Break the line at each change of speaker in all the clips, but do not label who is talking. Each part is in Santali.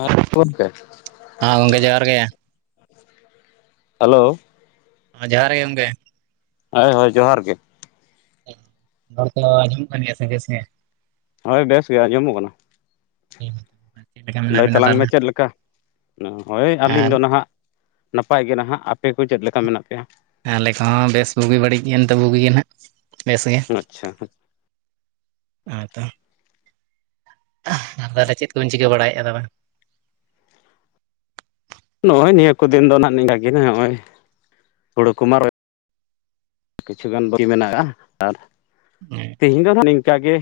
ᱟᱨ ᱜᱚᱢᱠᱮ
ᱦᱟᱸ ᱜᱚᱝᱠᱮ ᱡᱚᱦᱟᱨ ᱜᱮ᱾
ᱦᱟᱞᱳᱶ
ᱡᱚᱦᱟᱨ ᱜᱮ ᱜᱚᱝᱠᱮ
ᱦᱳᱭ ᱦᱳᱭ ᱡᱚᱦᱟᱨ ᱜᱮ
ᱨᱚᱲ ᱠᱚ ᱟᱸᱡᱚᱢᱚᱜ ᱠᱟᱱ ᱜᱮᱭᱟ ᱥᱮ ᱵᱮᱥ ᱜᱮ
ᱦᱳᱭ ᱵᱮᱥ ᱜᱮ ᱟᱸᱡᱚᱢᱚᱜ ᱠᱟᱱᱟ᱾
[unintelligible]
ᱞᱟᱹᱭ
ᱵᱤᱱᱟ
ᱛᱟᱞᱟᱝ ᱢᱮ
ᱛᱟᱦᱚᱞᱮ
ᱪᱮᱫ ᱞᱮᱠᱟ᱾ ᱦᱳᱭ ᱟᱹᱞᱤᱧ
ᱟᱨ
ᱫᱚ ᱱᱟᱦᱟᱜ ᱱᱟᱯᱟᱭ ᱜᱮ ᱱᱟᱦᱟᱜ ᱟᱯᱮ ᱠᱚ ᱪᱮᱫ ᱞᱮᱠᱟ ᱢᱮᱱᱟᱜ ᱯᱮᱭᱟ᱾
ᱟᱞᱮ ᱠᱚᱦᱚᱸ ᱵᱮᱥ ᱵᱩᱜᱤ ᱵᱟᱹᱲᱤᱡ ᱮᱱᱛᱮ ᱵᱩᱜᱤ ᱜᱮ ᱦᱟᱸᱜ ᱵᱮᱥ ᱜᱮ
ᱟᱪᱪᱷᱟ
ᱦᱳᱭ ᱛᱚ ᱟᱦᱻ ᱛᱟᱦᱚᱞᱮ ᱪᱮᱫ ᱠᱚᱵᱤᱱ ᱪᱤᱠᱟᱹ ᱵᱟᱲᱟᱭᱮᱜᱼᱟ ᱫᱚ ᱵᱟᱝ
ᱱᱚᱜᱼᱚᱭ ᱱᱤᱭᱟᱹ ᱠᱚ ᱫᱤᱱ ᱫᱚ ᱱᱟᱦᱟᱜ ᱱᱤᱝᱠᱟ ᱜᱮ ᱦᱟᱸᱜ ᱱᱚᱜᱼᱚᱭ ᱦᱩᱲᱩ ᱠᱚ ᱢᱟ ᱠᱤᱪᱷᱩ ᱜᱟᱱ ᱵᱟᱠᱤ ᱢᱮᱱᱟᱜᱼᱟ ᱟᱨ
[inaudible]
ᱛᱮᱦᱤᱧ ᱫᱚ ᱱᱟᱸᱜ ᱱᱤᱝᱠᱟ ᱜᱮ,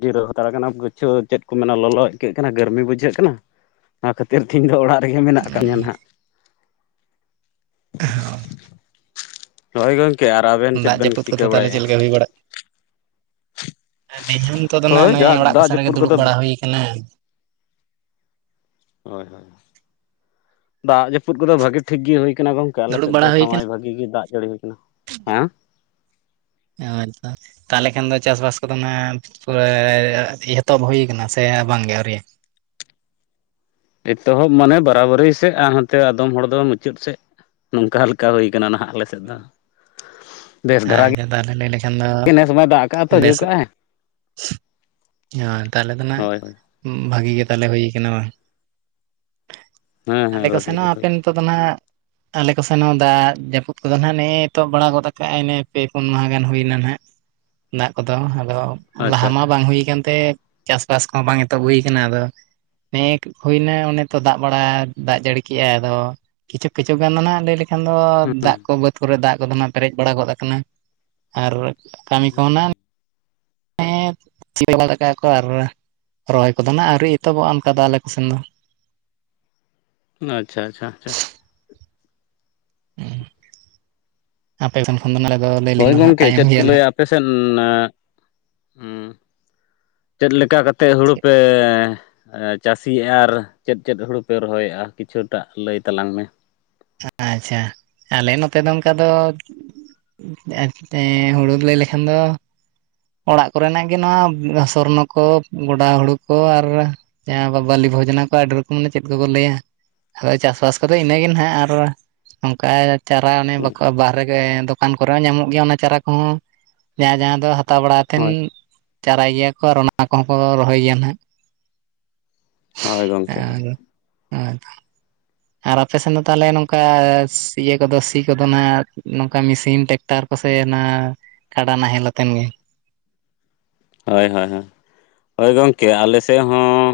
ᱡᱤᱨᱟᱹᱣ ᱦᱟᱛᱟᱲ ᱠᱟᱱᱟ ᱵᱚ ᱜᱟᱹᱪᱷᱭᱟᱣ ᱪᱮᱫ ᱠᱚ ᱢᱮᱱᱟ ᱞᱚᱞᱚ ᱟᱹᱭᱠᱟᱹᱜ ᱠᱟᱱᱟ ᱜᱟᱨᱢᱤ ᱵᱩᱡᱷᱟᱹᱜ ᱠᱟᱱᱟ᱾ ᱚᱱᱟ ᱠᱷᱟᱹᱛᱤᱨ ᱛᱮ ᱤᱧ ᱫᱚ ᱚᱲᱟᱜ ᱨᱮᱜᱮ ᱢᱮᱱᱟᱜ ᱟᱠᱟ ᱫᱤᱧᱟ ᱱᱷᱟᱸᱜ᱾ ᱱᱚᱜᱼᱚᱭ ᱜᱚᱢᱠᱮ ᱟᱨ ᱟᱵᱮᱱ ᱪᱮᱫ
ᱫᱟᱜ
ᱵᱮᱱ
ᱡᱟᱹᱯᱩᱫ
ᱪᱤᱠᱟᱹ
ᱠᱚᱫᱚ ᱛᱟᱦᱚᱞᱮ
ᱵᱟᱲᱟᱭᱮᱜᱼᱟ?
ᱪᱮᱫ ᱞᱮᱠᱟ ᱦᱩᱭ ᱵᱟᱲᱟᱜ ᱟᱹᱞᱤᱧ ᱦᱚᱸ ᱱᱤᱛᱚᱜ ᱫᱚ ᱱᱟᱸᱜ
ᱦᱳᱭ
ᱱᱚᱜᱼᱚᱭ ᱚᱲᱟᱜ
ᱫᱟᱜ
ᱠᱚᱥᱮᱱ ᱨᱮᱜᱮ
ᱡᱟᱹᱯᱩᱫ
ᱫᱩᱲᱩᱵ
ᱠᱚᱫᱚ
ᱵᱟᱲᱟ ᱦᱩᱭ ᱭᱟᱠᱟᱱᱟ᱾
ᱦᱳᱭ ᱦᱳᱭ! ᱫᱟᱜ ᱡᱟᱯᱩᱫ ᱠᱚᱫᱚ ᱵᱷᱟᱜᱤ ᱴᱷᱤᱠ ᱜᱮ ᱦᱩᱭᱠᱟᱱᱟ ᱜᱚᱝᱠᱮ
ᱫᱩᱲᱩᱵ
ᱟᱞᱮᱥᱮᱫ ᱫᱚ
ᱵᱟᱲᱟ ᱦᱩᱭ ᱟᱠᱟᱱᱟ
ᱥᱚᱢᱚᱭ ᱵᱷᱟᱜᱤ ᱜᱮ ᱫᱟᱜ ᱡᱟᱹᱲᱤ ᱦᱩᱭᱟᱱᱟ ᱦᱮᱸ?
ᱦᱮᱸ ᱛᱚ ᱛᱟᱦᱚᱞᱮ ᱠᱷᱟᱱ ᱫᱚ ᱪᱟᱥᱵᱟᱥ ᱠᱚᱫᱚ ᱯᱩᱨᱟᱹ ᱮᱛᱚᱦᱚᱵ ᱦᱩᱭ ᱠᱟᱱᱟ ᱥᱮ ᱵᱟᱝᱜᱮ ᱟᱹᱣᱨᱤ᱾
ᱮᱛᱚᱦᱚᱵ ᱢᱟᱱᱮ ᱵᱟᱨᱟᱵᱟᱹᱨᱤ ᱥᱮᱫ ᱟᱨ ᱦᱟᱱᱛᱮ ᱟᱫᱚᱢ ᱦᱚᱲ ᱫᱚ ᱢᱩᱪᱟᱹᱫ ᱥᱮᱫ ᱱᱚᱝᱠᱟ ᱞᱮᱠᱟ ᱦᱩᱭ ᱠᱟᱱᱟ ᱱᱟᱦᱟᱸᱜ ᱟᱞᱮ ᱥᱮᱫ ᱫᱚ
[inaudible]
ᱵᱮᱥ ᱫᱷᱟᱨᱟ
[unintelligible] ᱞᱟᱹᱭ ᱞᱮᱠᱷᱟᱱ ᱫᱚ
ᱜᱮ ᱱᱮᱥ ᱢᱟᱭ ᱫᱟᱜ ᱠᱟᱜᱼᱟ ᱛᱚ ᱡᱟᱹᱲᱤ
ᱵᱮᱥ
ᱠᱟᱜᱼᱟᱭ
ᱦᱚᱭ ᱛᱟᱦᱚᱞᱮ ᱫᱚ ᱱᱟᱜ
ᱦᱳᱭ ᱦᱳᱭ
ᱵᱷᱟᱜᱤ ᱜᱮ ᱛᱟᱞᱮ ᱦᱩᱭ ᱠᱟᱱᱟ ᱵᱟᱝ᱾
ᱦᱮᱸ ᱦᱮᱸ
ᱟᱞᱮ ᱠᱚ
ᱵᱷᱟᱜᱤ ᱜᱮ
ᱥᱮᱱᱚᱜᱼᱟ
ᱦᱩᱭ
ᱟᱯᱮᱱ ᱱᱮᱫᱚ ᱱᱟᱦᱟᱜ ᱟᱞᱮ ᱠᱚ ᱥᱮᱱᱦᱚᱸ ᱫᱟᱜ ᱡᱟᱹᱯᱩᱫ ᱠᱚᱫᱚ ᱱᱤᱛᱚᱦᱚᱵ ᱵᱟᱲᱟ ᱜᱚᱫ ᱟᱠᱚ [unintelligible] ᱯᱮ ᱯᱩᱱ ᱢᱟᱦᱟ ᱜᱟᱱ ᱦᱩᱭᱮᱱᱟ ᱱᱟᱦᱟᱜ ᱫᱟᱜ ᱠᱚᱫᱚ ᱟᱫᱚ
ᱠᱟᱱᱟ
ᱞᱟᱦᱟ
ᱟᱪᱪᱷᱟ
ᱢᱟ ᱵᱟᱝ ᱦᱩᱭ ᱠᱟᱱᱛᱮ ᱪᱟᱥᱵᱟᱥ ᱠᱚᱦᱚᱸ ᱵᱟᱝ ᱮᱛᱚᱦᱚᱵ ᱦᱩᱭ ᱠᱟᱱᱟ ᱟᱫᱚ, ᱱᱮ ᱮᱠ ᱦᱩᱭᱮᱱᱟ, ᱚᱱᱮ ᱛᱚ ᱫᱟᱜ ᱵᱟᱲᱟ ᱫᱟᱜ ᱡᱟᱹᱲᱤ ᱠᱮ ᱟᱭ ᱟᱫᱚ, ᱠᱤᱪᱷᱩᱠ ᱠᱤᱪᱷᱩᱠ ᱜᱟᱱ ᱚᱱᱟ ᱞᱟᱹᱭ ᱞᱮᱠ- ᱮᱱᱠᱷᱟᱱ ᱫᱚ ᱫᱟᱜ
ᱦᱮᱸ
ᱠᱚ ᱵᱟᱹᱫᱽ ᱠᱚᱨᱮ ᱫᱟᱜ ᱠᱚᱫᱚ ᱱᱟᱦᱟᱸᱜ ᱯᱮᱨᱮᱡ ᱵᱟᱲᱟ ᱜᱚᱫ ᱟᱠᱟᱱᱟ, ᱟᱨ ᱠᱟᱹᱢᱤ ᱠᱚᱦᱚᱸ ᱱᱟᱝ ᱦᱮᱸ [inaudible] ᱥᱤ ᱵᱟᱲᱟ ᱜᱚᱫ ᱟᱠᱟᱜ ᱟᱠᱚ ᱟᱨ ᱨᱚᱦᱚᱭ ᱠᱚᱫᱚ ᱱᱟᱜ ᱟᱹᱣᱨᱤ ᱮᱛᱚᱦᱚᱵᱚᱜᱼᱟ, ᱚᱱᱠᱟ ᱫᱚ ᱟᱞᱮ ᱠᱚᱥᱮᱱ ᱫᱚ᱾
ᱟᱪᱷᱟ ᱪᱷᱟ ᱪᱷᱟ
ᱟᱯᱮ ᱥᱮᱱ ᱠᱷᱚᱱ ᱫᱚ ᱱᱚᱰᱮ ᱫᱚ ᱞᱟᱹᱭᱧ ᱫᱚ ᱱᱟ ᱛᱟᱭᱚᱢ ᱜᱮᱭᱟᱞᱮᱼᱼ
ᱯᱮᱥᱮᱱ ᱦᱮᱸᱼᱼ ᱪᱮᱫ ᱞᱮᱠᱟ ᱠᱟᱛᱮᱫ ᱦᱩᱲᱩ ᱯᱮᱼᱼ ᱪᱟᱹᱥᱤᱭᱟ ᱟᱨ ᱪᱮᱫ ᱪᱮᱫ ᱦᱩᱲᱩ ᱯᱮ ᱨᱚᱦᱚᱭᱮᱫᱼᱟ ᱠᱤᱪᱷᱩ ᱴᱟᱜ ᱞᱟᱹᱭ ᱛᱟᱞᱟᱝ ᱢᱮ?
ᱟᱪᱪᱷᱟ ᱟᱞᱮ ᱱᱚᱛᱮ ᱫᱚ ᱚᱱᱠᱟ ᱫᱚᱼᱼ ᱮᱛᱮ ᱦᱩᱲᱩ ᱞᱟᱹᱭ ᱞᱮᱠᱷᱟᱱ ᱫᱚᱼᱼ ᱚᱲᱟᱜ ᱠᱚᱨᱮ ᱱᱟᱜ ᱜᱮ ᱱᱚᱣᱟ ᱥᱚᱨᱱᱚ ᱠᱚ ᱜᱚᱰᱟ ᱦᱩᱲᱩ ᱠᱚ ᱟᱨᱼᱼ ᱡᱟᱦᱟᱸ ᱵᱟᱞᱤ ᱵᱷᱚᱡᱚᱱᱟ ᱠᱚ ᱟᱹᱰᱤ ᱨᱚᱠᱚᱢ ᱢᱟᱱᱮ ᱪᱮᱫ ᱠᱚᱠᱚ ᱞᱟᱹᱭᱟ ᱟᱫᱚ ᱪᱟᱥ ᱵᱟᱥ ᱠᱚᱫᱚ ᱤᱱᱟᱹᱜᱮ ᱱᱟᱜᱼᱼ ᱚᱱᱠᱟ ᱪᱟᱨᱟ ᱚᱱᱮ ᱵᱟᱠᱚ ᱵᱟᱨᱦᱮᱼᱼ ᱦᱮᱸ ᱫᱚᱠᱟᱱ ᱠᱚᱨᱮ ᱦᱚᱸ ᱧᱟᱢᱚᱜ ᱜᱮᱭᱟ ᱚᱱᱟ ᱪᱟᱨᱟ ᱠᱚᱦᱚᱸ ᱡᱟᱦᱟᱸ ᱡᱟᱦᱸᱟ ᱫᱚ ᱦᱟᱛᱟᱣ ᱵᱟᱲᱟ ᱠᱟᱛᱮᱱᱼᱼ
ᱦᱳᱭ
ᱪᱟᱨᱟᱭ ᱜᱮᱭᱟ ᱠᱚ ᱟᱨ ᱚᱱᱟ ᱠᱚᱦᱚᱸ ᱠᱚ ᱨᱚᱦᱚᱭ ᱜᱮᱭᱟ ᱱᱟᱦᱟᱜᱼᱼ
ᱦᱳᱭ ᱜᱚᱝᱠᱮ ᱦᱳᱭ
[inaudible] ᱟᱨ ᱟᱯᱮᱥᱮᱱ ᱫᱚ ᱛᱟᱦᱚᱞᱮ ᱱᱚᱝᱠᱟ ᱤᱭᱟᱹ ᱠᱚᱫᱚ ᱥᱤ ᱠᱚᱫᱚ ᱱᱟᱜ ᱱᱚᱝᱠᱟ ᱢᱤᱥᱤᱱ ᱴᱮᱠ ᱴᱟᱨᱼᱼ ᱥᱮ ᱚᱱᱟ ᱠᱟᱰᱟ ᱱᱟᱦᱮᱞ ᱟᱛᱮᱱ ᱜᱮᱼᱼ
ᱦᱳᱭ ᱦᱳᱭ ᱦᱳᱭ ᱦᱚᱭ ᱜᱚᱢᱠᱮ ᱟᱞᱮᱥᱮᱫ ᱦᱚᱸᱼᱼ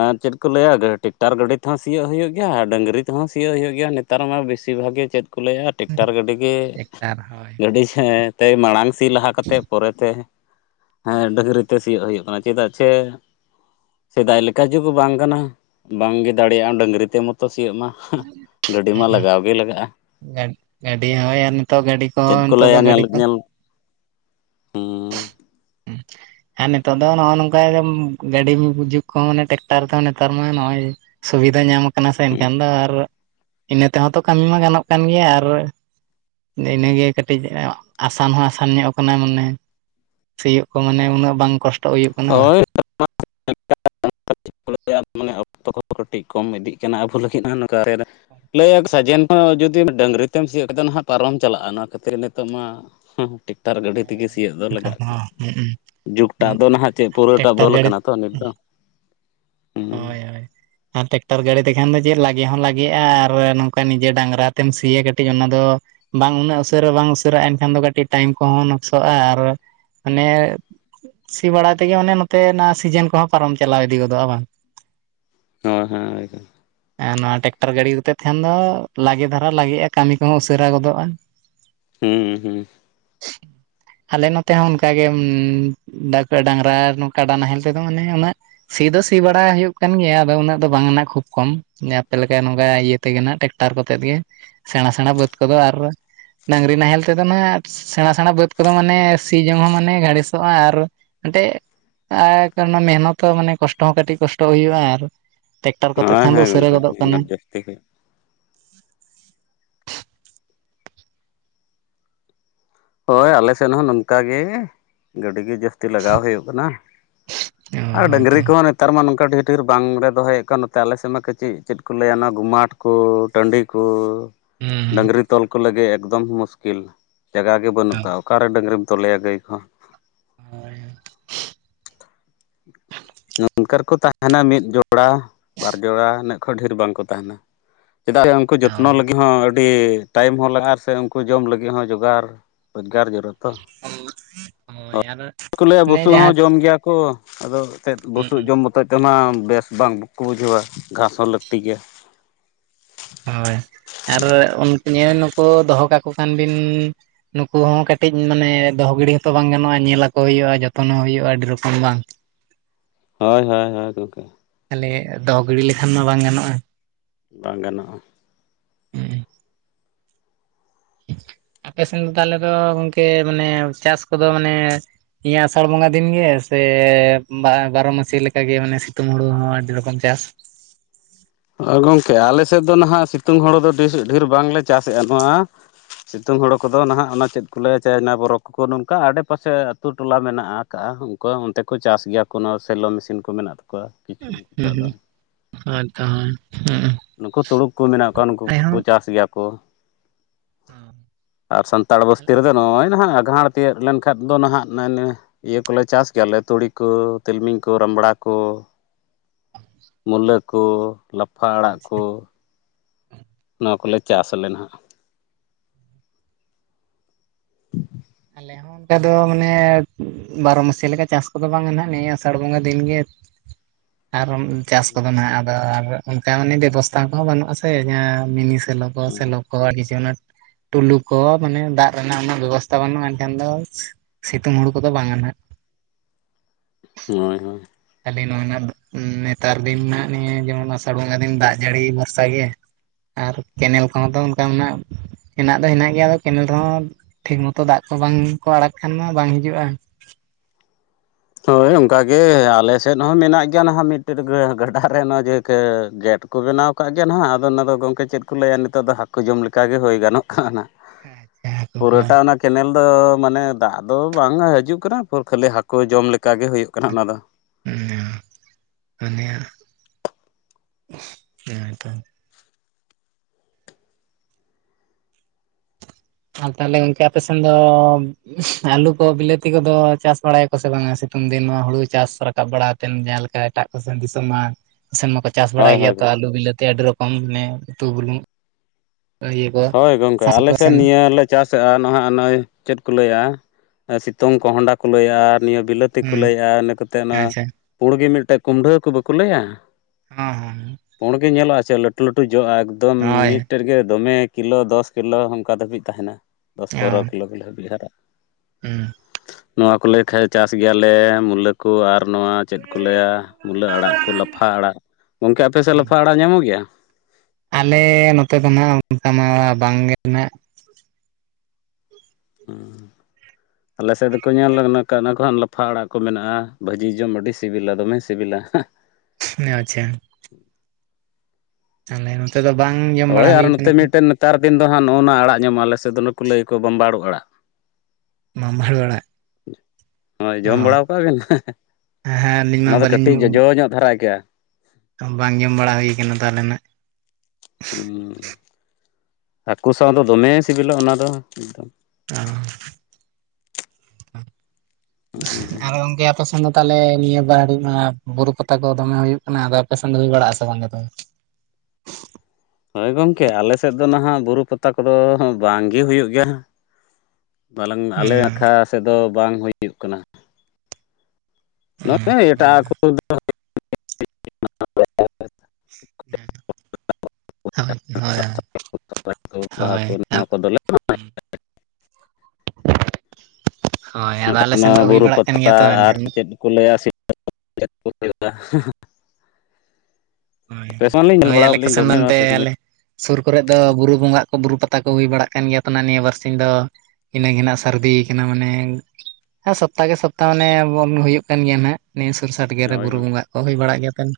ᱟᱨ ᱪᱮᱫ ᱠᱚ ᱞᱟᱹᱭᱟ ᱴᱮᱠᱴᱟᱨ ᱜᱟᱹᱰᱤ ᱛᱮᱦᱚᱸ ᱥᱤᱭᱳᱜ ᱦᱩᱭᱩᱜ ᱜᱮᱭᱟ ᱟᱨ ᱰᱟᱹᱝᱨᱤ ᱛᱮᱦᱚᱸ ᱥᱤᱭᱳᱜ ᱦᱩᱭᱩᱜ ᱜᱮᱭᱟ ᱱᱮᱼᱼ ᱱᱮᱛᱟᱨ ᱢᱟ ᱵᱮᱥᱤ ᱵᱷᱟᱜᱮ ᱪᱮᱫ ᱠᱚ ᱞᱟᱹᱭᱟᱼᱼ ᱴᱮᱠᱴᱟᱨ ᱜᱟᱹᱰᱤᱜᱮ
ᱴᱮᱠᱴᱟᱨ ᱦᱳᱭ
ᱜᱟᱹᱰᱤ ᱛᱮ ᱢᱟᱲᱟᱝ ᱥᱤ ᱞᱟᱦᱟ ᱠᱟᱛᱮᱫ ᱯᱚᱨᱮ ᱛᱮ, ᱦᱮᱸ
ᱦᱳᱭ
ᱰᱟᱹᱝᱨᱤ ᱛᱮ ᱥᱤᱭᱳᱜ ᱦᱩᱭᱩᱜ ᱠᱟᱱᱟ ᱪᱮᱫᱟᱜ ᱪᱷᱮᱼᱼ ᱥᱮᱫᱟᱭ ᱞᱮᱠᱟ ᱡᱩᱜᱠ ᱵᱟᱝ ᱠᱟᱱᱟ ᱵᱟᱝᱜᱮ ᱫᱟᱲᱮ ᱭᱟᱜᱼᱟ ᱰᱟᱹᱝᱨᱤ ᱛᱮ ᱛᱚ ᱥᱤᱭᱚᱜ ᱢᱟ ᱦᱟᱸᱜ ᱜᱟᱹᱰᱤ ᱢᱟ ᱞᱟᱜᱟᱣ ᱜᱮ ᱞᱟᱜᱟᱜᱼᱟ᱾
ᱜᱟᱹᱰᱤ ᱦᱚᱸ ᱱᱤᱛᱚᱜ ᱜᱟᱹᱰᱤ ᱠᱚ
ᱪᱮᱫ
ᱱᱤᱛᱚᱜ ᱫᱚ
ᱞᱟᱹᱭᱟ ᱧᱮᱞ
ᱜᱟᱹᱰᱤ ᱠᱚᱼᱼ
ᱧᱮᱞ ᱦᱩᱸ
ᱦᱮᱸ ᱱᱤᱛᱚᱜ ᱫᱚ ᱱᱚᱜᱼᱚᱭ ᱱᱚᱝᱠᱟ ᱜᱟᱹᱰᱤ ᱡᱩᱜ ᱠᱚᱦᱚᱸ ᱢᱟᱱᱮ ᱴᱮᱠᱴᱟᱨ ᱛᱮᱦᱚᱸ ᱱᱮᱛᱟᱨ ᱢᱟ ᱱᱚᱜᱼᱚᱭᱼᱼ ᱥᱩᱵᱤᱫᱷᱟ ᱧᱟᱢ ᱠᱟᱱᱟ ᱥᱮ ᱮᱱᱠᱷᱟᱱ ᱫᱚ ᱟᱨ ᱤᱱᱟᱹ ᱛᱮᱦᱚᱸ ᱛᱚ ᱠᱟᱹᱢᱤ ᱢᱟ ᱜᱟᱱᱚᱜ ᱠᱟᱱ ᱜᱮᱭᱟ ᱟᱨᱼᱼ ᱱᱮ ᱤᱱᱟᱹᱜᱮ ᱠᱟᱹᱴᱤᱡ ᱟᱥᱟᱱ ᱦᱚᱸ ᱟᱥᱟᱱ ᱧᱚᱜ ᱠᱟᱱᱟ ᱢᱟᱱᱮ ᱥᱤᱭᱳᱜ ᱠᱚ ᱢᱟᱱᱮᱼᱼ ᱩᱱᱟᱹᱜ ᱵᱟᱝ ᱠᱚᱥᱴᱚᱜ ᱦᱩᱭᱩᱜ ᱠᱟᱱᱟ
ᱦᱳᱭ ᱢᱟᱱᱮ ᱚᱠᱛᱚ ᱠᱟᱹᱴᱤᱡ ᱠᱚᱢ ᱤᱫᱤᱜ ᱠᱟᱱᱟ ᱟᱵᱚ ᱞᱟᱹᱜᱤᱫ ᱱᱚᱝᱠᱟ ᱞᱟᱹᱭᱟ ᱥᱟᱡᱮᱱ ᱦᱚᱸ ᱡᱩᱫᱤ ᱰᱟᱹᱝᱨᱤ ᱛᱮᱢ ᱥᱤᱭᱳᱜ ᱠᱷᱟᱡᱫᱚ ᱱᱟᱦᱟᱜ ᱯᱟᱨᱚᱢ ᱪᱟᱞᱟᱜᱼᱟ ᱚᱱᱟ ᱠᱷᱟᱹᱛᱤᱨ ᱱᱤᱛᱚᱜ ᱢᱟ ᱦᱩᱸ ᱦᱩᱸ ᱴᱷᱤᱠ᱾ ᱱᱮᱛᱟᱨ ᱜᱟᱹᱰᱤ ᱛᱮᱜᱮ ᱥᱤᱭᱳᱜ ᱫᱚ
ᱮᱱᱠᱷᱟᱱ
ᱞᱟᱜᱟᱜ-ᱟ,
ᱦᱚᱸ
ᱡᱩᱜᱽᱴᱟᱜ ᱫᱚ ᱱᱟᱦᱟᱜ ᱪᱮᱫ ᱯᱩᱨᱟᱹᱴᱟ
ᱴᱮᱠᱴᱟᱨ
ᱫᱚᱞ
ᱜᱟᱹᱰᱤ
ᱟᱠᱟᱱᱟ ᱛᱚ ᱱᱤᱛ ᱫᱚ᱾
ᱦᱳᱭ ᱦᱳᱭ, ᱦᱟᱱᱛᱮ ᱴᱟᱠᱴᱟᱨ ᱜᱟᱲᱤ ᱛᱮᱠᱷᱟᱱ ᱫᱚ ᱪᱮᱫ ᱞᱟᱜᱮ ᱦᱚᱸ ᱞᱟᱜᱮᱜ-ᱟ ᱟᱨ ᱱᱚᱝᱠᱟ ᱱᱤᱡᱮ ᱰᱟᱝᱨᱟ ᱛᱮᱢ ᱥᱤᱭᱟ ᱠᱟᱹᱴᱤᱡ ᱚᱱᱟ ᱫᱚ ᱵᱟᱝ ᱩᱱᱟᱹᱜ ᱩᱥᱟᱹᱨᱟ ᱵᱟᱝ ᱩᱥᱟᱹᱨᱟᱜ-ᱟ, ᱮᱱᱠᱷᱟᱱ ᱫᱚ ᱠᱟᱹᱴᱤᱡ ᱴᱟᱭᱤᱢ ᱠᱚᱦᱚᱸ ᱱᱚᱠᱥᱚᱜᱼᱟ, ᱟᱨ ᱢᱟᱱᱮ ᱥᱤ ᱵᱟᱲᱟᱭ ᱛᱮᱜᱮ ᱢᱚᱱᱮ ᱱᱚᱛᱮ ᱥᱤᱡᱮᱱ ᱠᱚᱦᱚᱸ ᱯᱟᱨᱚᱢ ᱪᱟᱞᱟᱣ ᱤᱫᱤ ᱜᱚᱫᱚᱜᱼᱟ ᱵᱟᱝ
ᱦᱮᱸ ᱦᱮᱸ ᱦᱩᱭ ᱠᱟᱱᱟ᱾
ᱮᱸ ᱱᱚᱣᱟ ᱴᱮᱠᱴᱟᱨ ᱜᱟᱲᱤ ᱠᱚᱛᱮᱜ ᱠᱷᱟᱱ ᱫᱚ ᱞᱟᱜᱮ ᱫᱷᱟᱨᱟ ᱞᱟᱜᱮᱜᱼᱟ ᱠᱟᱹᱢᱤ ᱠᱚᱦᱚᱸ ᱩᱥᱟᱹᱨᱟ ᱜᱚᱫᱚᱜᱼᱟ [unintelligible]
ᱦᱩᱸ ᱦᱩᱸ᱾
[inaudible] ᱟᱞᱮ ᱱᱚᱛᱮ ᱦᱚᱸ ᱚᱱᱠᱟ ᱜᱮ ᱰᱟᱝᱨᱟ ᱠᱟᱰᱟ ᱱᱟᱦᱮᱞ ᱛᱮᱫᱚ ᱢᱟᱱᱮ ᱩᱱᱟᱹᱜ ᱥᱤ ᱫᱚ ᱥᱤ ᱵᱟᱲᱟ ᱦᱩᱭᱩᱜ ᱠᱟᱱ ᱜᱮᱭᱟ, ᱟᱫᱚ ᱩᱱᱟᱹᱜ ᱫᱚ ᱵᱟᱝ ᱠᱷᱩᱵ ᱠᱚᱢ, ᱟᱯᱮ ᱞᱮᱠᱟ ᱱᱚᱝᱠᱟ ᱤᱭᱟᱹ ᱛᱮᱜᱮ ᱱᱟᱜ ᱴᱮᱠᱴᱟᱨ ᱠᱚᱛᱮ ᱜᱮ ᱥᱮᱬᱟ ᱥᱮᱬᱟ ᱵᱟᱹᱫᱽ ᱠᱚᱫᱚ ᱟᱨᱚ ᱰᱟᱹᱝᱨᱤ ᱱᱟᱦᱮᱞ ᱛᱮᱫᱚ ᱱᱟᱜ ᱥᱮ ᱥᱮᱬᱟ ᱥᱮᱬᱟ ᱵᱟᱹᱫᱽ ᱠᱚᱫᱚ ᱢᱟᱱᱮ ᱥᱤ ᱡᱚᱝ ᱦᱚᱸ ᱢᱟᱱᱮ ᱟᱲᱮᱥᱚᱜ-ᱟ ᱟᱨ ᱢᱮᱱᱴᱮᱪ ᱟ ᱢᱮᱦᱱᱚᱛ ᱦᱚᱸ ᱢᱟᱱᱮ ᱠᱚᱥᱴᱚ ᱦᱚᱸ ᱠᱟᱹᱴᱤᱡ ᱠᱚᱥᱴᱚ ᱦᱩᱭᱩᱜᱼᱟ᱾ᱟᱨ ᱴᱮᱠᱴᱟᱨ ᱠᱚᱛᱮᱫ ᱠᱷᱟᱱ ᱫᱚ ᱩᱥᱟᱹᱨᱟ ᱜᱚᱫᱚᱜ ᱠᱟᱱᱟ᱾
ᱛᱮᱜ ᱦᱳᱭᱳᱜ ᱦᱳᱭ ᱟᱞᱮᱥᱱ ᱦᱚᱸ ᱱᱚᱝᱠᱟ ᱜᱮ ᱜᱟᱹᱰᱤ ᱜᱮ ᱡᱟ ᱛᱤ ᱞᱟᱜᱟᱣ ᱦᱳᱭᱳᱜ ᱠᱟᱱᱟ,
ᱚ
ᱟᱨ
ᱦᱳᱭᱛᱚ
ᱰᱟᱝᱨᱤ ᱠᱚᱦᱚᱸ ᱱᱮᱛᱟᱨ ᱢᱟ ᱱᱚᱝᱠᱟ ᱰᱷᱮᱨ ᱰᱷᱮᱨ ᱵᱟᱝᱞᱮ ᱫᱚᱦᱚᱭᱮᱫ ᱠᱚᱣᱟ ᱱᱚᱛᱮ ᱟᱞᱮᱥᱮᱫ ᱢᱟ ᱠᱟᱹᱪᱤᱡ ᱪᱮᱫ ᱠᱚ ᱞᱟᱹᱭᱟ ᱚᱱᱟ ᱜᱩᱢᱟᱴ ᱠᱚ ᱴᱟᱺᱰᱤ ᱠᱚ
ᱦᱩᱸ
ᱰᱝᱨᱤ ᱛᱚᱞ ᱠᱚ ᱞᱟᱹᱜᱤᱫ ᱮᱠᱫᱚᱢ ᱢᱩᱥᱠᱤᱞ ᱡᱟᱜᱟ ᱵᱟᱹᱱᱩᱜ ᱠᱟᱜ-ᱟ ᱚᱠᱟᱨᱮ ᱰᱟᱹᱝᱨᱤᱢ ᱛᱚᱞᱮᱭᱟ ᱜᱟᱹᱭ ᱠᱚᱦᱚᱸ?
ᱦᱳᱭ
ᱱᱚᱝᱠᱟ ᱨᱮᱠᱚ ᱛᱟᱦᱮᱸ ᱛᱟᱦᱮᱱᱟ ᱢᱤᱫ ᱡᱚᱲᱟ ᱵᱟᱨ ᱡᱚᱲᱟ ᱤᱱᱟᱹᱜ ᱠᱷᱚᱱ ᱰᱷᱮᱨ ᱵᱟᱝᱠᱚ ᱛᱟᱦᱮᱱᱟ᱾ ᱪᱮᱫᱟᱜ ᱭᱟ ᱩᱱᱠᱩ ᱡᱚᱛᱱᱚ ᱞᱟᱹᱜᱤᱫ ᱦᱚᱸ ᱟᱹᱰᱤ ᱴᱟᱭᱤᱢ ᱦᱚᱸ ᱞᱟᱜᱟᱜ-ᱟ ᱥᱮ ᱩᱱᱠᱩ ᱡᱚᱢ ᱞᱟᱹᱜᱤᱫ ᱦᱚᱸ ᱡᱚᱜᱟᱨ ᱩᱫᱜᱟᱨ ᱡᱚᱨ ᱛᱚ, ᱚ
ᱦᱳᱭ ᱟᱨ
ᱠᱚ ᱞᱟᱹᱭᱟ
ᱚᱱᱮ
ᱵᱩᱥᱩᱵ ᱦᱚᱸ
ᱡᱟᱦᱟᱸ
ᱡᱚᱢ ᱜᱮᱭᱟ᱾ ᱠᱚ ᱟᱫᱚ ᱮᱱᱛᱮᱫ
ᱦᱩᱸ
ᱵᱩᱥᱩᱵ
ᱦᱩᱸ
ᱡᱚᱢ ᱢᱚᱛ ᱦᱚᱛᱚᱡ ᱛᱮ ᱢᱟ ᱵᱮᱥ ᱵᱟᱝᱠᱚ ᱵᱩᱡᱷᱟᱹᱣ-ᱟ ᱜᱷᱟᱸᱥ ᱦᱚᱸ ᱞᱟᱹᱠᱛᱤ ᱜᱮ᱾
ᱦᱳᱭ ᱟᱨ ᱩᱱᱠᱩ ᱱᱤᱭᱮ ᱫᱚᱦᱚ ᱠᱟᱠᱚ ᱠᱷᱟᱱ ᱵᱤᱱ ᱱᱩᱠᱩ ᱦᱚᱸ ᱠᱟᱹᱴᱤᱡ ᱢᱟᱱᱮ ᱫᱚᱦᱚ ᱜᱤᱲᱤ ᱦᱚᱸᱛᱚ ᱵᱟᱝ ᱜᱟᱱᱚᱜ-ᱟ, ᱧᱮᱞ ᱟᱠᱚ ᱦᱩᱭᱩᱜᱼᱟ, ᱡᱚᱛᱚᱱ ᱦᱚᱸ ᱦᱩᱭᱩᱜᱼᱟ ᱟᱰᱤ ᱨᱚᱠᱚᱢ ᱵᱟᱝ? [unintelligible]
ᱦᱳᱭ ᱦᱳᱭ ᱦᱳᱭ ᱜᱚᱢᱠᱮ᱾
ᱛᱟᱦᱞᱮ ᱫᱚᱦᱚ ᱜᱤᱲᱤ ᱞᱮᱠᱷᱟᱱ ᱢᱟ ᱵᱟᱝ ᱜᱟᱱᱚᱜᱼᱟ᱾
ᱵᱟᱝ ᱜᱟᱱᱚᱜᱼᱟ᱾
[unintelligible] ᱟᱯᱮ ᱥᱮᱱ ᱫᱚ ᱛᱟᱦᱞᱮ ᱫᱚ ᱜᱚᱝᱠᱮ ᱢᱟᱱᱮ ᱪᱟᱥ ᱠᱚᱫᱚ ᱢᱟᱱᱮ ᱱᱤᱭᱟᱹ ᱟᱥᱟᱲ ᱵᱚᱸᱜᱟ ᱫᱤᱱ ᱜᱮ ᱥᱮ ᱵᱟᱨᱚ ᱢᱥᱤ ᱞᱮᱠᱟᱜᱮ ᱢᱟᱱᱮ ᱥᱤᱛᱩᱝ ᱦᱩᱲᱩ ᱦᱚᱸ ᱟᱹᱰᱤ ᱨᱚᱠᱚᱢ ᱪᱟᱥ?
ᱦᱳᱭ ᱜᱚᱝᱠᱮ ᱟᱯᱮ ᱥᱮᱫ ᱫᱚ ᱱᱟᱦᱟᱜ ᱥᱤᱛᱤᱝ ᱦᱩᱲᱩ ᱫᱚ ‌ᱰᱷᱮᱨ ᱵᱟᱝᱞᱮ ᱪᱟᱥᱮᱫ-ᱟ ᱱᱚᱣᱟ ᱥᱤᱛᱩᱝ ᱦᱳᱲᱳ ᱠᱚᱫᱚ ᱱᱟᱦᱟᱜ ᱚᱱᱟ ᱪᱮᱫ ᱠᱚ ᱞᱟᱹᱭᱟ ᱪᱮ ᱵᱚᱨᱚ ᱠᱚᱠᱚ ᱱᱚᱝᱠᱟ ᱟᱰᱮᱯᱟᱥᱮ ᱟᱛᱳ ᱴᱚᱞᱟ ᱢᱮᱱᱟᱜ ᱟᱠᱟᱫᱼᱟ ᱩᱱᱠᱩ ᱚᱱᱛᱮ ᱠᱚ ᱪᱟᱥ ᱜᱮᱭᱟ ᱠᱚ ᱱᱚᱣᱟ ᱥᱮᱞᱚ ᱢᱮᱥᱤᱱ ᱠᱚ ᱢᱮᱱᱟᱜ ᱛᱟᱠᱚᱣᱟ ᱾
ᱩᱸᱜ ᱦᱩᱸ [inaudible]
ᱱᱩᱠᱩ ᱛᱩᱲᱩᱠ ᱠᱩ ᱢᱮᱱᱟᱜ ᱠᱚᱣᱟ, ᱱᱩᱠᱩ
ᱟᱞᱮ
ᱠᱩᱠᱩ
ᱦᱚᱸ
ᱪᱟᱥ ᱜᱮᱭᱟ ᱠᱚ᱾ ᱟᱨ ᱥᱟᱱᱛᱟᱲ ᱵᱚᱥᱛᱤ ᱨᱮᱫᱚ ᱱᱚᱜᱼᱚᱭ ᱱᱟᱦᱟᱜ ᱟᱜᱷᱟᱸᱲ ᱛᱤᱭᱟᱹᱜ ᱞᱮᱱ ᱠᱷᱟᱜ ᱫᱚ ᱱᱟᱦᱟᱜ ᱢᱮᱱᱮ ᱤᱭᱟᱹ ᱠᱚᱞᱮ ᱪᱟᱥ ᱜᱮᱭᱟᱞᱮ ᱛᱩᱲᱤ ᱠᱚ, ᱛᱤᱞᱢᱤᱧ ᱠᱚ ᱨᱟᱢᱲᱟ ᱠᱚ᱾ ᱢᱩᱞᱟᱹ ᱠᱚ, ᱞᱟᱯᱷᱟ ᱟᱲᱟᱜ ᱠᱚ,
ᱟᱪᱪᱷᱟ
ᱱᱚᱣᱟ ᱠᱚᱞᱮ ᱪᱟᱥ ᱟᱞᱮ ᱱᱟᱸᱦᱟᱜ
ᱟᱞᱮ ᱦᱚᱸ ᱚᱱᱠᱟ ᱫᱚ ᱢᱟᱱᱮ ᱵᱟᱨᱚ ᱢᱟᱥᱤ ᱞᱮᱠᱟ ᱪᱟᱥ ᱠᱚᱫᱚ ᱵᱟᱝ ᱟᱜ ᱱᱤᱭᱟᱹ ᱟᱥᱟᱲ ᱵᱚᱸᱜᱟ ᱫᱤᱱ ᱜᱮ ᱟᱨ ᱪᱟᱥ ᱠᱚᱫᱚ ᱱᱟᱦᱟᱜ ᱟᱫᱚ ᱟᱨ ᱚᱱᱠᱟ ᱢᱟᱱᱮ ᱵᱮᱵᱚᱥᱛᱟ ᱠᱚᱦᱚᱸ ᱵᱟᱹᱱᱩᱜᱼᱟ ᱥᱮ ᱮᱸᱻ ᱢᱤᱱᱤᱥ ᱥᱮᱞᱚ ᱠᱚ ᱥᱮᱞᱚ ᱠᱚ ᱟᱹᱰᱤ ᱴᱩᱞᱩ ᱠᱚ ᱢᱟᱱᱮ ᱫᱟᱜ ᱨᱮᱱᱟᱜ ᱚᱱᱟ ᱵᱮᱵᱚᱥ ᱥᱟᱢᱟᱱᱱᱚ ᱵᱟᱝ ᱠᱷᱟᱱ ᱫᱚ ᱥᱤᱛᱩᱝ ᱦᱩᱲᱩ ᱠᱚᱫᱚ ᱵᱟᱝ ᱟᱱᱟᱜ᱾
ᱦᱚᱭ ᱦᱚᱭ᱾
ᱛᱟᱦᱚᱞᱮ ᱱᱚᱣᱟ ᱨᱮᱱᱟᱜ ᱫᱚ ᱱᱮᱛᱟᱨ ᱫᱤᱱ ᱢᱟ ᱱᱤᱭᱟᱹ ᱡᱮᱢᱚᱱ ᱟᱥᱟᱲ ᱵᱚᱸᱜᱟ ᱫᱤᱱ ᱫᱟᱜ ᱡᱟᱹᱲᱤ ᱵᱷᱚᱨᱥᱟ ᱜᱮ᱾ ᱟᱨ ᱠᱮᱱᱮᱞ ᱠᱚᱦᱚᱸ ᱛᱚ ᱚᱱᱠᱟ ᱢᱟᱱᱟᱜ ᱦᱮᱱᱟᱜ ᱫᱚ ᱦᱮᱱᱟᱜ ᱜᱮᱭᱟ ᱟᱫᱚ ᱠᱮᱱᱮᱞ ᱨᱮᱦᱚ ᱴᱷᱤᱠ ᱢᱚᱛᱚ ᱫᱟᱜ ᱠᱚ ᱵᱟᱝ ᱠᱚ ᱟᱲᱟᱜ ᱠᱷᱟᱱ ᱢᱟ ᱵᱟᱝ ᱦᱤᱡᱩᱜᱼᱟ᱾
ᱦᱚᱭ ᱚᱱᱠᱟ ᱜᱮ ᱟᱞᱮ ᱥᱮᱫ ᱦᱚᱸ ᱢᱮᱱᱟᱜ ᱜᱮᱭᱟ ᱱᱟᱦᱟᱜ ᱢᱤᱫ ᱴᱮᱱ ᱜᱟᱰᱟ ᱨᱮ ᱱᱚᱜ ᱡᱮ ᱜᱮᱴ ᱾ ᱠᱚ ᱵᱮᱱᱟᱣ ᱟᱠᱟᱜ ᱜᱮᱭᱟ ᱱᱟᱦᱟᱜ ᱟᱫᱚ ᱚᱱᱟᱫᱚ ᱜᱚᱝᱠᱮ ᱪᱮᱫ ᱠᱚ ᱞᱟᱹᱭᱟ ᱱᱤᱛᱚᱜ ᱫᱚ ᱦᱟᱹᱠᱩ ᱡᱚᱢ ᱞᱮᱠᱟᱜᱮ ᱦᱩᱭ ᱜᱟᱱᱚᱜ ᱠᱟᱱᱟ᱾
ᱟᱪᱪᱷᱟ ᱦᱟᱹᱠᱩ ᱠᱚ
ᱯᱩᱨᱟᱹᱴᱟᱜ ᱚᱱᱟ ᱠᱮᱱᱮᱞ ᱫᱚ ᱢᱟᱱᱮ ᱫᱟᱜ ᱫᱚ ᱵᱟᱝ ᱦᱤᱡᱩᱜ ᱠᱟᱱᱟ ᱯᱚᱨ ᱠᱷᱟᱹᱞᱤ ᱦᱟᱹᱠᱩ ᱡᱚᱢ ᱞᱮᱠᱟ ᱜᱮ ᱦᱩᱭᱩᱜ ᱠᱟᱱᱟ ᱚᱱᱟ ᱫᱚ ᱾
[unintelligible] ᱟᱨ ᱛᱟᱦᱚᱞᱮ ᱠᱚᱝᱠᱮ ᱟᱯᱮ ᱥᱮᱱ ᱫᱚ ᱟᱞᱩ ᱠᱚ ᱵᱤᱞᱟᱹᱛᱤ ᱠᱚᱫᱚ ᱪᱟᱥ ᱵᱟᱲᱟᱭᱟ ᱠᱚ ᱥᱮ ᱵᱟᱝ-ᱟ, ᱥᱤᱛᱩᱝ ᱫᱤᱱ ᱱᱚᱣᱟ ᱦᱩᱲᱩ ᱪᱟᱥ ᱨᱟᱠᱟᱵ ᱵᱟᱲᱟ ᱡᱟᱦᱟ ᱞᱮᱠᱟ ᱮᱴᱟᱜ ᱠᱚ ᱥᱮᱱ ᱫᱤᱥᱚᱢ ᱢᱟ ᱪᱟᱥ
ᱦᱳᱭ
ᱵᱟᱲᱟᱭ
ᱦᱳᱭ
ᱜᱮᱭᱟ ᱛᱚ
ᱜᱚᱢᱠᱮ
ᱟᱞᱩ ᱵᱤᱞᱟᱹᱛᱤ ᱟᱹᱰᱤ ᱨᱚᱠᱚᱢ ᱢᱟᱱᱮ ᱩᱛᱩ ᱵᱩᱞᱩᱝ ᱤᱭᱟᱹ
ᱦᱚᱭ ᱜᱚᱝᱠᱮ ᱟᱞᱮ
ᱠᱚ
ᱥᱮᱫ
ᱥᱮᱱ
ᱱᱤᱭᱟᱹ ᱞᱮ ᱪᱟᱥ ᱟᱨ ᱱᱚᱦᱟᱜ ᱱᱚᱜᱼᱚᱭ ᱪᱮᱫ ᱠᱚ ᱞᱟᱹᱭᱟ, ᱥᱤᱛᱩᱝ ᱠᱚᱦᱚᱸᱰᱟ ᱠᱚ ᱞᱟᱹᱭᱟ ᱟᱨ ᱱᱤᱭᱟᱹ ᱵᱤᱞᱟᱹᱛ ᱛᱮ ᱠᱚ
ᱦᱩᱸ
ᱞᱟᱹᱭᱟ ᱤᱱᱟᱹ ᱠᱟᱛᱮᱫ ᱚᱱᱟ
ᱟᱪᱪᱷᱟ
ᱯᱩᱲᱜᱮ ᱢᱤᱫᱴᱮᱡ ᱠᱩᱢᱰᱷᱟᱹᱣ ᱠᱚ ᱵᱟᱠᱚ ᱞᱟᱹᱭᱟ?
[unintelligible]
ᱯᱩᱬ ᱜᱮ ᱧᱮᱞᱚᱜᱼᱟ ᱥᱮ ᱞᱟᱹᱴᱩ ᱞᱟᱹᱴᱩ ᱡᱚᱜᱼᱟ ᱮᱠᱫᱚᱢ
ᱦᱳᱭ
ᱢᱤᱫᱴᱮᱱ ᱜᱮ ᱫᱚᱢᱮ ᱠᱤᱞᱳ ᱫᱚᱥ ᱠᱤᱞᱳ ᱚᱱᱠᱟ ᱫᱷᱟᱹᱵᱤᱡ ᱛᱟᱦᱮᱱᱟ ᱫᱚᱥ ᱯᱚᱱᱨᱚ ᱠᱤᱞᱳ ᱠᱤᱞᱳ ᱫᱷᱟᱹᱵᱤᱡ ᱦᱟᱨᱟᱜᱼᱟ᱾
ᱦᱮᱸ
ᱱᱚᱣᱟ ᱠᱚ ᱞᱟᱹᱭ ᱠᱷᱟᱡ ᱪᱟᱥ ᱜᱮᱭᱟᱞᱮ ᱢᱩᱞᱟᱹ ᱠᱚ ᱟᱨ ᱱᱚᱣᱟ ᱪᱮᱫ ᱠᱚ ᱞᱟᱹᱭᱟ ᱢᱩᱞᱟᱹ ᱟᱲᱟᱜ ᱠᱚ ᱞᱟᱯᱷᱟ ᱟᱲᱟᱜ ᱜᱚᱝᱠᱮ ᱟᱯᱮ ᱥᱮᱫ ᱞᱟᱯᱷᱟ ᱟᱲᱟᱜ ᱧᱟᱢᱚᱜ ᱜᱮᱭᱟ?
ᱟᱞᱮ ᱱᱚᱛᱮ ᱫᱚ ᱱᱟᱜ ᱚᱱᱠᱟ ᱢᱟ ᱵᱟᱝᱜᱮ ᱱᱟᱜ
[unintelligible] ᱟᱞᱮ ᱥᱮᱫ ᱫᱚᱠᱚ ᱧᱮᱞ ᱚᱱᱟ ᱠᱚ, ᱚᱱᱟ ᱠᱚᱦᱟᱜ ᱞᱟᱯᱷᱟ ᱟᱲᱟᱜ ᱠᱚ ᱢᱮᱱᱟᱜᱼᱟ ᱵᱷᱟᱹᱡᱤ ᱡᱚᱢ ᱟᱹᱰᱤ ᱥᱤᱵᱤᱞᱟ ᱫᱚᱢᱮ ᱥᱤᱵᱤᱞᱟ᱾
[unintelligible] ᱛᱟᱦᱚᱞᱮ ᱚᱱᱛᱮ ᱫᱚ ᱵᱟᱝ ᱡᱚᱢ ᱵᱟᱲᱟ
ᱦᱳᱭ
ᱦᱩᱭ
ᱟᱨ
ᱟᱠᱟᱱᱟ
ᱱᱚᱛᱮ ᱢᱤᱫᱴᱮᱱ ᱱᱮᱛᱟᱨ ᱫᱤᱱ ᱫᱚ ᱦᱟᱸᱜ ᱱᱚᱜᱼᱱᱟ ᱟᱲᱟᱜ ᱧᱟᱢᱚᱜ ᱟᱞᱮ ᱥᱮᱫ ᱱᱩᱠᱩ ᱠᱚᱞᱟᱹᱭ ᱠᱚ ᱵᱟᱢᱵᱟᱲᱩ ᱟᱲᱟᱜ᱾
ᱵᱟᱢᱵᱟᱲᱩ ᱟᱲᱟᱜ᱾
ᱦᱳᱭ ᱡᱚᱢ ᱵᱟᱲᱟ ᱠᱟᱜᱼᱟ ᱵᱮᱱ,
ᱦᱮᱸ ᱟᱹᱞᱤᱧ ᱢᱟ
ᱚᱱᱟ ᱫᱚ
ᱵᱟᱹᱞᱤᱧ
ᱠᱟᱹᱴᱤᱡ ᱡᱚᱡᱚ ᱧᱚᱜ ᱫᱷᱟᱨᱟ ᱜᱮᱟ᱾
ᱵᱟᱝ ᱡᱚᱢ ᱵᱟᱲᱟ ᱦᱩᱭ ᱠᱟᱱᱟ ᱛᱟᱦᱚᱞᱮ ᱱᱟᱜ?
[unintelligible] ᱦᱟᱹᱠᱩ ᱥᱟᱣ ᱫᱚ ᱫᱚᱢᱮ ᱥᱤᱵᱤᱞᱟ ᱚᱱᱟ ᱫᱚ ᱮᱠᱫᱚᱢ ᱾
[unintelligible] ᱟᱨ ᱜᱚᱝᱠᱮ ᱟᱯᱮ ᱥᱮᱱ ᱫᱚ ᱛᱟᱦᱚᱞᱮ ᱱᱤᱭᱟᱹ ᱵᱟᱨ ᱢᱟ ᱵᱩᱨᱩ ᱯᱟᱛᱟ ᱠᱚ ᱫᱚᱢᱮ ᱦᱩᱭᱩᱜ ᱠᱟᱱᱟ ᱟᱫᱚ ᱟᱯᱮ ᱥᱮᱱ ᱫᱚ ᱦᱩᱭ ᱵᱟᱲᱟᱜᱼᱟ ᱥᱮ ᱵᱟᱝ ᱜᱮ ᱛᱟᱦᱚᱞᱮ?
ᱦᱳᱭ ᱜᱚᱢᱠᱮ ᱟᱞᱮ ᱥᱮᱫ ᱫᱚ ᱱᱟᱦᱟᱜ ᱵᱩᱨᱩ ᱯᱟᱛᱟ ᱠᱚᱫᱚ ᱵᱟᱝ ᱜᱮ ᱦᱩᱭᱩᱜ ᱜᱮᱭᱟ᱾ ᱵᱟᱞᱟᱝ ᱟᱞᱮ ᱟᱠᱷᱟ ᱥᱮᱫ ᱫᱚ ᱵᱟᱝ ᱦᱩᱭᱩᱜ ᱠᱟᱱᱟ ᱾ ᱱᱚᱜᱼᱚᱭ
ᱦᱳᱭ
ᱮᱴᱟᱜ ᱠᱚᱫᱚ
[unintelligible] [unintelligible] ᱦᱚᱭ ᱦᱚᱭ [unintelligible] ᱦᱚᱭ [unintelligible]
[unintelligible]
ᱦᱳᱭ
[inaudible]
ᱟᱫᱚ
ᱮᱠᱷᱟᱱ
ᱟᱞᱮ ᱥᱮᱱ
ᱱᱚᱣᱟ
ᱫᱚ ᱦᱩᱭ
ᱵᱩᱨᱩ
ᱵᱟᱲᱟᱜ ᱠᱟᱱ
ᱯᱟᱛᱟ
ᱜᱮᱭᱟ ᱛᱚ
ᱟᱨ
ᱮᱱᱠᱷᱟᱱ
ᱪᱮᱫ ᱠᱚ ᱞᱟᱹᱭᱟ [unintelligible]
ᱦᱳᱭ
ᱟᱯᱮ ᱥᱮᱱ ᱞᱤᱧ ᱧᱮᱞ
ᱦᱳᱭ
ᱵᱟᱲᱟ
ᱟᱞᱮ
ᱞᱤᱧ
ᱠᱚᱥᱮᱱ
ᱫᱚᱢᱮ ᱱᱚᱣᱟ
ᱢᱮᱱᱛᱮ
ᱥᱳᱥᱟᱞ
ᱟᱞᱮ ᱥᱩᱨ ᱠᱚᱨᱮ ᱫᱚ ᱵᱩᱨᱩ ᱵᱚᱸᱜᱟ ᱵᱩᱨᱩ ᱯᱟᱛᱟ ᱠᱚ ᱦᱩᱭ ᱵᱟᱲᱟᱜ ᱠᱟᱱ ᱜᱮᱭᱟ ᱛᱚ ᱱᱤᱭᱟᱹ ᱵᱟᱨᱥᱤᱧ ᱫᱚ ᱤᱱᱟᱹ ᱜᱮᱱᱟᱜ ᱥᱟᱹᱨᱫᱤ ᱠᱟᱱᱟ ᱢᱟᱱᱮ ᱥᱚᱯᱛᱟᱠᱮ ᱥᱚᱯᱛᱟ ᱢᱟᱱᱮ ᱵᱚᱱ ᱦᱩᱭᱩᱜ ᱠᱟᱱ ᱜᱮᱭᱟ ᱱᱟᱦᱟᱜ ᱱᱤᱭᱟᱹ ᱥᱩᱨᱥᱟᱴ ᱜᱮ
ᱢᱤᱰᱤᱭᱟ
ᱨᱮ
ᱦᱳᱭ
ᱵᱩᱨᱩ
ᱜᱚᱢᱠᱮ
ᱵᱚᱸᱜᱟᱜ ᱠᱚ ᱦᱩᱭ ᱵᱟᱲᱟᱜ ᱜᱮᱭᱟ ᱛᱟᱦᱚᱞᱮ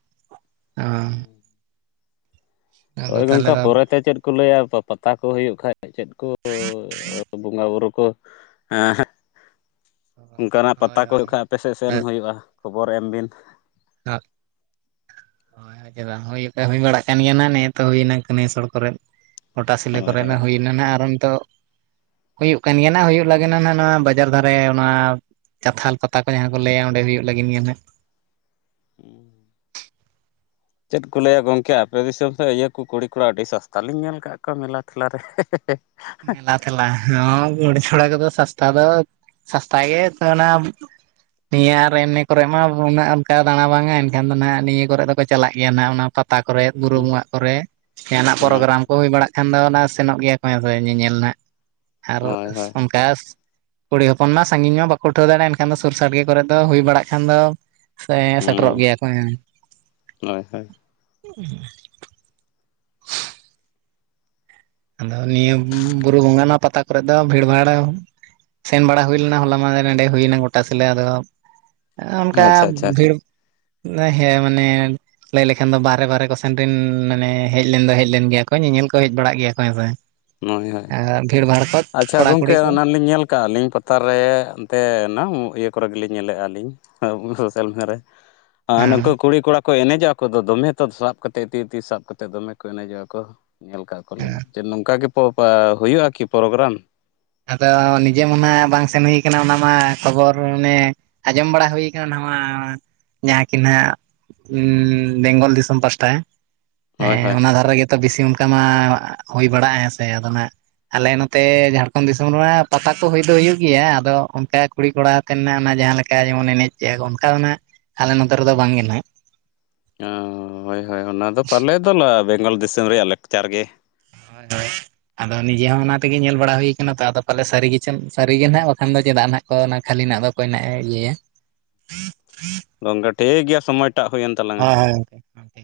ᱟᱫᱚ
ᱳᱭ ᱜᱚᱢᱠᱮ
ᱫᱚ
ᱯᱚᱨᱮᱛᱮ ᱪᱮᱫ ᱠᱚ ᱞᱟᱹᱭᱟ ᱯᱟᱛᱟ ᱠᱚ ᱦᱩᱭᱩᱜ ᱠᱷᱟ ᱪᱮᱫ ᱠᱚ ᱵᱚᱸᱜᱟᱵᱩᱨᱩ ᱠᱚ ᱮᱸ ᱦᱮᱸᱜ ᱚᱱᱠᱟᱱᱟᱜ ᱯᱟᱛᱟ
ᱦᱳᱭ
ᱠᱚ
ᱦᱳᱭ
ᱦᱩᱭᱩᱜ ᱠᱷᱟᱱ ᱟᱯᱮ ᱥᱮᱫ ᱥᱮᱱ ᱦᱩᱭᱩᱜᱼᱟ ᱠᱷᱚᱵᱚᱨ ᱮᱢ ᱵᱤᱱ?
ᱟᱜ ᱪᱮᱫ ᱵᱟᱝ ᱦᱩᱭ ᱵᱟᱲᱟᱜ ᱠᱟᱱ ᱜᱮᱭᱟ ᱱᱚᱜᱼᱚᱭ ᱛᱚ ᱠᱟ. ᱱᱟᱭᱥᱟᱳᱨ ᱠᱚᱨᱮ ᱜᱚᱴᱟ ᱥᱤᱞᱟᱹ
ᱦᱳᱭ ᱦᱳᱭ
ᱠᱚᱨᱮᱱᱟᱜ ᱦᱩᱭᱱᱟ ᱱᱟᱜ ᱟᱨᱚ ᱱᱤᱛᱚᱜ ᱦᱩᱭᱩᱜ ᱠᱟᱱ ᱜᱮᱭᱟ ᱦᱩᱭᱩᱜ ᱞᱟᱹᱜᱤᱫ ᱱᱟᱜ ᱱᱚᱣᱟ ᱵᱟᱡᱟᱨ ᱫᱷᱟᱨᱮ ᱱᱚᱣᱟᱼᱼ ᱠᱟᱛᱷᱟᱞ ᱯᱟᱛᱟ ᱠᱚ ᱡᱟᱦᱟᱸ ᱠᱚ ᱞᱟᱹᱭᱟ ᱚᱸᱰᱮ ᱦᱩᱭᱩᱜ ᱞᱟᱹᱜᱤᱫ ᱜᱮᱭᱟ ᱦᱟᱸᱟᱜ
ᱪᱮᱫ ᱠᱚ ᱞᱟᱹᱭᱟ ᱜᱚᱢᱠᱮ ᱟᱯᱮ ᱫᱤᱥᱚᱢ ᱥᱮᱫ ᱤᱭᱟᱹ ᱠᱚ ᱠᱩᱲᱤ ᱠᱚᱲᱟ ᱟᱹᱰᱤ ᱥᱚᱥᱛᱟ ᱞᱤᱧ ᱧᱮᱞ ᱟᱠᱟᱫ ᱠᱚᱣᱟ ᱢᱮᱞᱟ ᱴᱷᱮᱞᱟᱨᱮ ᱦᱟ
ᱞᱟ ᱛᱷᱟᱞᱟ ᱜᱩᱲ ᱪᱷᱳᱚᱲ ᱠᱚᱫᱚ ᱥᱚᱥᱛᱟ ᱫᱚ ᱥᱚᱥᱛᱟ ᱜᱮ ᱚᱱᱟ ᱱᱤᱭᱟᱹ ᱟᱨ ᱮᱢᱱᱮ ᱠᱚᱨᱮ ᱢᱟ ᱩᱱᱟᱹᱜ ᱚᱱᱠᱟ ᱫᱟᱬᱟ ᱵᱟᱝᱟ ᱮᱱᱠᱷᱟᱱ ᱫᱚ ᱱᱟᱦᱟᱜ ᱱᱤᱭᱟᱹ ᱠᱚᱨᱮ ᱫᱚᱠᱚ ᱪᱟᱞᱟᱜ ᱜᱮᱭᱟ ᱦᱟᱱᱟᱜ ᱚᱱᱟ ᱯᱟᱛᱟ ᱠᱚᱨᱮ ᱵᱩᱨᱩ ᱵᱚᱸᱜᱟ ᱠᱚᱨᱮ ᱡᱟᱦᱟᱱᱟᱜ
ᱦᱳᱭ
ᱯᱨᱳᱜᱨᱟᱢ ᱠᱚ ᱦᱩᱭ ᱵᱟᱲᱟᱜ ᱠᱷᱟᱱ ᱫᱚ ᱚᱱᱟ ᱥᱮᱱᱚᱜ ᱜᱮᱭᱟ ᱠᱚ ᱧᱮᱧᱮᱞ ᱱᱟᱜ ᱟᱨᱚ
ᱦᱳᱭ ᱦᱳᱭ
ᱚᱱᱠᱟᱹ ᱠᱩᱲᱤ ᱦᱚᱯᱚᱱ ᱢᱟᱹ ᱥᱟᱺᱜᱤᱧ ᱢᱟ ᱵᱟᱠᱚ ᱩᱴᱷᱟᱹᱣ ᱫᱟᱲᱮᱭᱟᱜᱼᱟ ᱮᱱᱟᱱ ᱥᱩᱨ ᱥᱟᱸᱜᱮ ᱠᱚᱨᱮ ᱫᱚ ᱦᱩᱭ ᱵᱟᱲᱟᱜ ᱠᱷᱟᱱ ᱫᱚ ᱾ ᱥᱮᱸ ᱥᱮᱴᱮᱨᱚᱜ
ᱦᱩᱸ
ᱜᱮᱭᱟ ᱠᱚ ᱦᱮᱸ
ᱦᱳᱭ ᱦᱳᱭ
ᱟᱫᱚ ᱱᱤᱭᱟᱹ ᱵᱩᱨᱩ ᱵᱚᱸᱜᱟᱱᱟ ᱯᱟᱛᱟ ᱠᱚᱨᱮᱫ ᱫᱚ ᱵᱷᱤᱲ ᱵᱷᱟᱲ ᱾ ᱥᱮᱱ ᱵᱟᱲᱟ ᱦᱩᱭ ᱞᱮᱱᱟ ᱦᱚᱞᱟ ᱢᱟᱱᱫᱷᱮᱨ ᱱᱚᱰᱮ ᱦᱩᱭᱱᱟ ᱜᱚᱴᱟ ᱥᱤᱞᱮ ᱟᱫᱚ ᱾ ᱚᱱᱠᱟ
ᱟᱪᱪᱷᱟ ᱟᱪᱪᱷᱟ ᱟᱪᱪᱷᱟ
ᱵᱷᱤᱲ [unintelligible] ᱦᱮᱸ ᱢᱟᱱᱮ ᱞᱟᱹᱭ ᱞᱮᱠᱷᱟᱱ ᱫᱚ ᱵᱟᱦᱨᱮ ᱵᱟᱦᱨᱮ ᱠᱚ ᱥᱮᱱ ᱨᱮᱱ ᱢᱟᱱᱮ ᱦᱮᱡ ᱞᱮᱱ ᱫᱚ ᱦᱮᱡ ᱞᱮᱱ ᱜᱮᱭᱟ ᱠᱚ ᱧᱮᱧᱮᱞ ᱠᱚ ᱦᱮᱡ ᱵᱟᱲᱟᱜ ᱜᱮᱭᱟ ᱠᱚ ᱦᱳᱭ ᱦᱚ
ᱦᱳᱭ ᱦᱳᱭ
ᱵᱷᱤᱲ ᱵᱷᱟᱲ ᱠᱚ
ᱟᱪᱪᱷᱟ
ᱠᱚᱲᱟ
ᱜᱚᱸᱢᱠᱮ
ᱠᱩᱲᱤ ᱠᱚ
ᱚᱱᱟᱞᱤᱧ ᱧᱮᱞ ᱠᱚ ᱪᱟᱜ ᱟᱹᱞᱤᱧ ᱯᱟᱛᱟᱨ ᱨᱮ ᱮᱱᱛᱮᱱᱟ ᱤᱭᱟᱹ ᱠᱚᱨᱮ ᱜᱮᱞᱤᱧ ᱧᱮᱞᱮᱫᱼᱟ ᱞᱤᱧ ᱾ ᱥᱳᱥᱟᱞ ᱢᱤᱰᱤᱭᱟ ᱨᱮ ᱟᱨ
ᱦᱮᱸ
ᱱᱩᱝᱠᱩ ᱠᱩᱲᱤ ᱠᱚᱲᱟ ᱠᱚ ᱠᱚ ᱮᱱᱮᱡᱟᱜ ᱟᱠᱚᱫᱚ ᱫᱚᱢᱮ ᱠᱚ ᱥᱟᱵ ᱠᱟᱛᱮᱫ ᱛᱤᱛᱤ ᱥᱟᱵ ᱠᱟᱛᱮᱫ ᱫᱚᱢᱮ ᱠᱚ ᱮᱱᱮᱡᱚᱜᱼᱟ ᱠᱚ ᱧᱮᱞ ᱠᱟᱜ ᱠᱚᱣᱟᱞᱤᱧ ᱡᱮ ᱱᱚᱝᱠᱟ ᱜᱮ ᱦᱩᱭᱩᱜ-ᱟ ᱠᱤ ᱯᱨᱳᱜᱟᱨᱟᱢ
ᱟᱫᱚ ᱱᱤᱡᱮ ᱢᱟᱱᱮ ᱵᱟᱝ ᱥᱮᱱ ᱦᱩᱭ ᱠᱟᱱᱟ ᱚᱱᱟ ᱢᱟ ᱠᱷᱚᱵᱚᱨ ᱚᱱᱮ ᱟᱸᱡᱚᱢ ᱵᱟᱲᱟ ᱦᱩᱭ ᱠᱟᱱᱟ ᱱᱟᱣᱟ ᱡᱟᱦᱟᱸ ᱠᱤᱱ ᱦᱟᱸᱜ ᱩᱸᱻ ᱵᱮᱝᱜᱚᱞ ᱫᱤᱥᱚᱢ ᱯᱟᱥᱴᱟ ᱦᱮᱸ
ᱦᱳᱭ
ᱦᱮᱸ
ᱦᱳᱭ
ᱚᱱᱟ ᱫᱷᱟᱨᱟ ᱜᱮ ᱵᱮᱥᱤ ᱚᱱᱠᱟ ᱢᱟ ᱦᱩᱭ ᱵᱟᱲᱟᱜᱼᱟ ᱦᱮᱸ ᱥᱮ ᱟᱫᱚ ᱱᱟᱜ ᱟᱞᱮ ᱱᱚᱛᱮ ᱡᱷᱟᱲᱠᱷᱚᱱᱵ ᱡᱷᱟᱨᱠᱷᱚᱱᱰ ᱫᱤᱥᱚᱢ ᱨᱮᱱᱟᱜ ᱯᱟᱛᱟ ᱠᱚ ᱦᱩᱭ ᱫᱚ ᱦᱩᱭᱩᱜ ᱜᱮᱭᱟ ᱟᱫᱚ ᱚᱱᱠᱟ ᱠᱩᱲᱤ ᱠᱚᱲᱟᱛᱮᱱᱟᱜ ᱚᱱᱟ ᱡᱟᱦᱟᱸ ᱞᱮᱠᱟ ᱡᱮᱢᱚᱱ ᱮᱱᱮᱡ ᱡᱮ ᱚᱱᱠᱟ ᱟᱞᱮ ᱱᱚᱛᱮ ᱨᱮᱫᱚ ᱵᱟᱝ ᱜᱮ ᱱᱟᱜ
ᱚᱸ ᱦᱚᱭ ᱦᱚᱭ ᱚᱱᱟᱫᱚ ᱯᱟᱞᱮᱫ ᱫᱚ ᱵᱮᱝᱜᱚᱞ ᱫᱤᱥᱚᱢ ᱨᱮᱭᱟᱜ ᱞᱟᱠᱪᱟᱨ ᱜᱮ ᱾
ᱟᱡ [inaudible] ᱟᱫᱚ ᱱᱤᱡᱮ ᱦᱚᱸ ᱚᱱᱟ ᱛᱮᱜᱮ ᱧᱮᱞ ᱵᱟᱲᱟ ᱦᱩᱭ ᱟᱠᱟᱱᱟ ᱛᱚ ᱟᱫᱚ ᱯᱟᱞᱮ ᱥᱟᱹᱨᱤ ᱜᱮᱪᱮ ᱥᱟᱹᱨᱤᱜ ᱜᱮ ᱱᱟᱦᱟᱜ ᱵᱟᱠᱷᱟᱱ ᱫᱚ ᱪᱮᱫᱟᱜ ᱱᱟᱜ ᱚ ᱚᱱᱟ ᱠᱷᱟᱹᱞᱤ ᱱᱟᱜ ᱫᱚ ᱚᱠᱚᱭ ᱱᱟᱦᱜᱼ ᱮ ᱤᱭᱟᱹᱭ ᱟ
ᱜᱚᱝᱠᱮ ᱴᱷᱤᱠ ᱜᱮᱭᱟ ᱥᱚᱢᱚᱭᱴᱟᱜ ᱦᱩᱭᱮᱱ ᱛᱟᱞᱟᱝᱟ
ᱦᱳᱭ
᱾
ᱦᱳᱭ ᱜᱚᱝᱠᱮ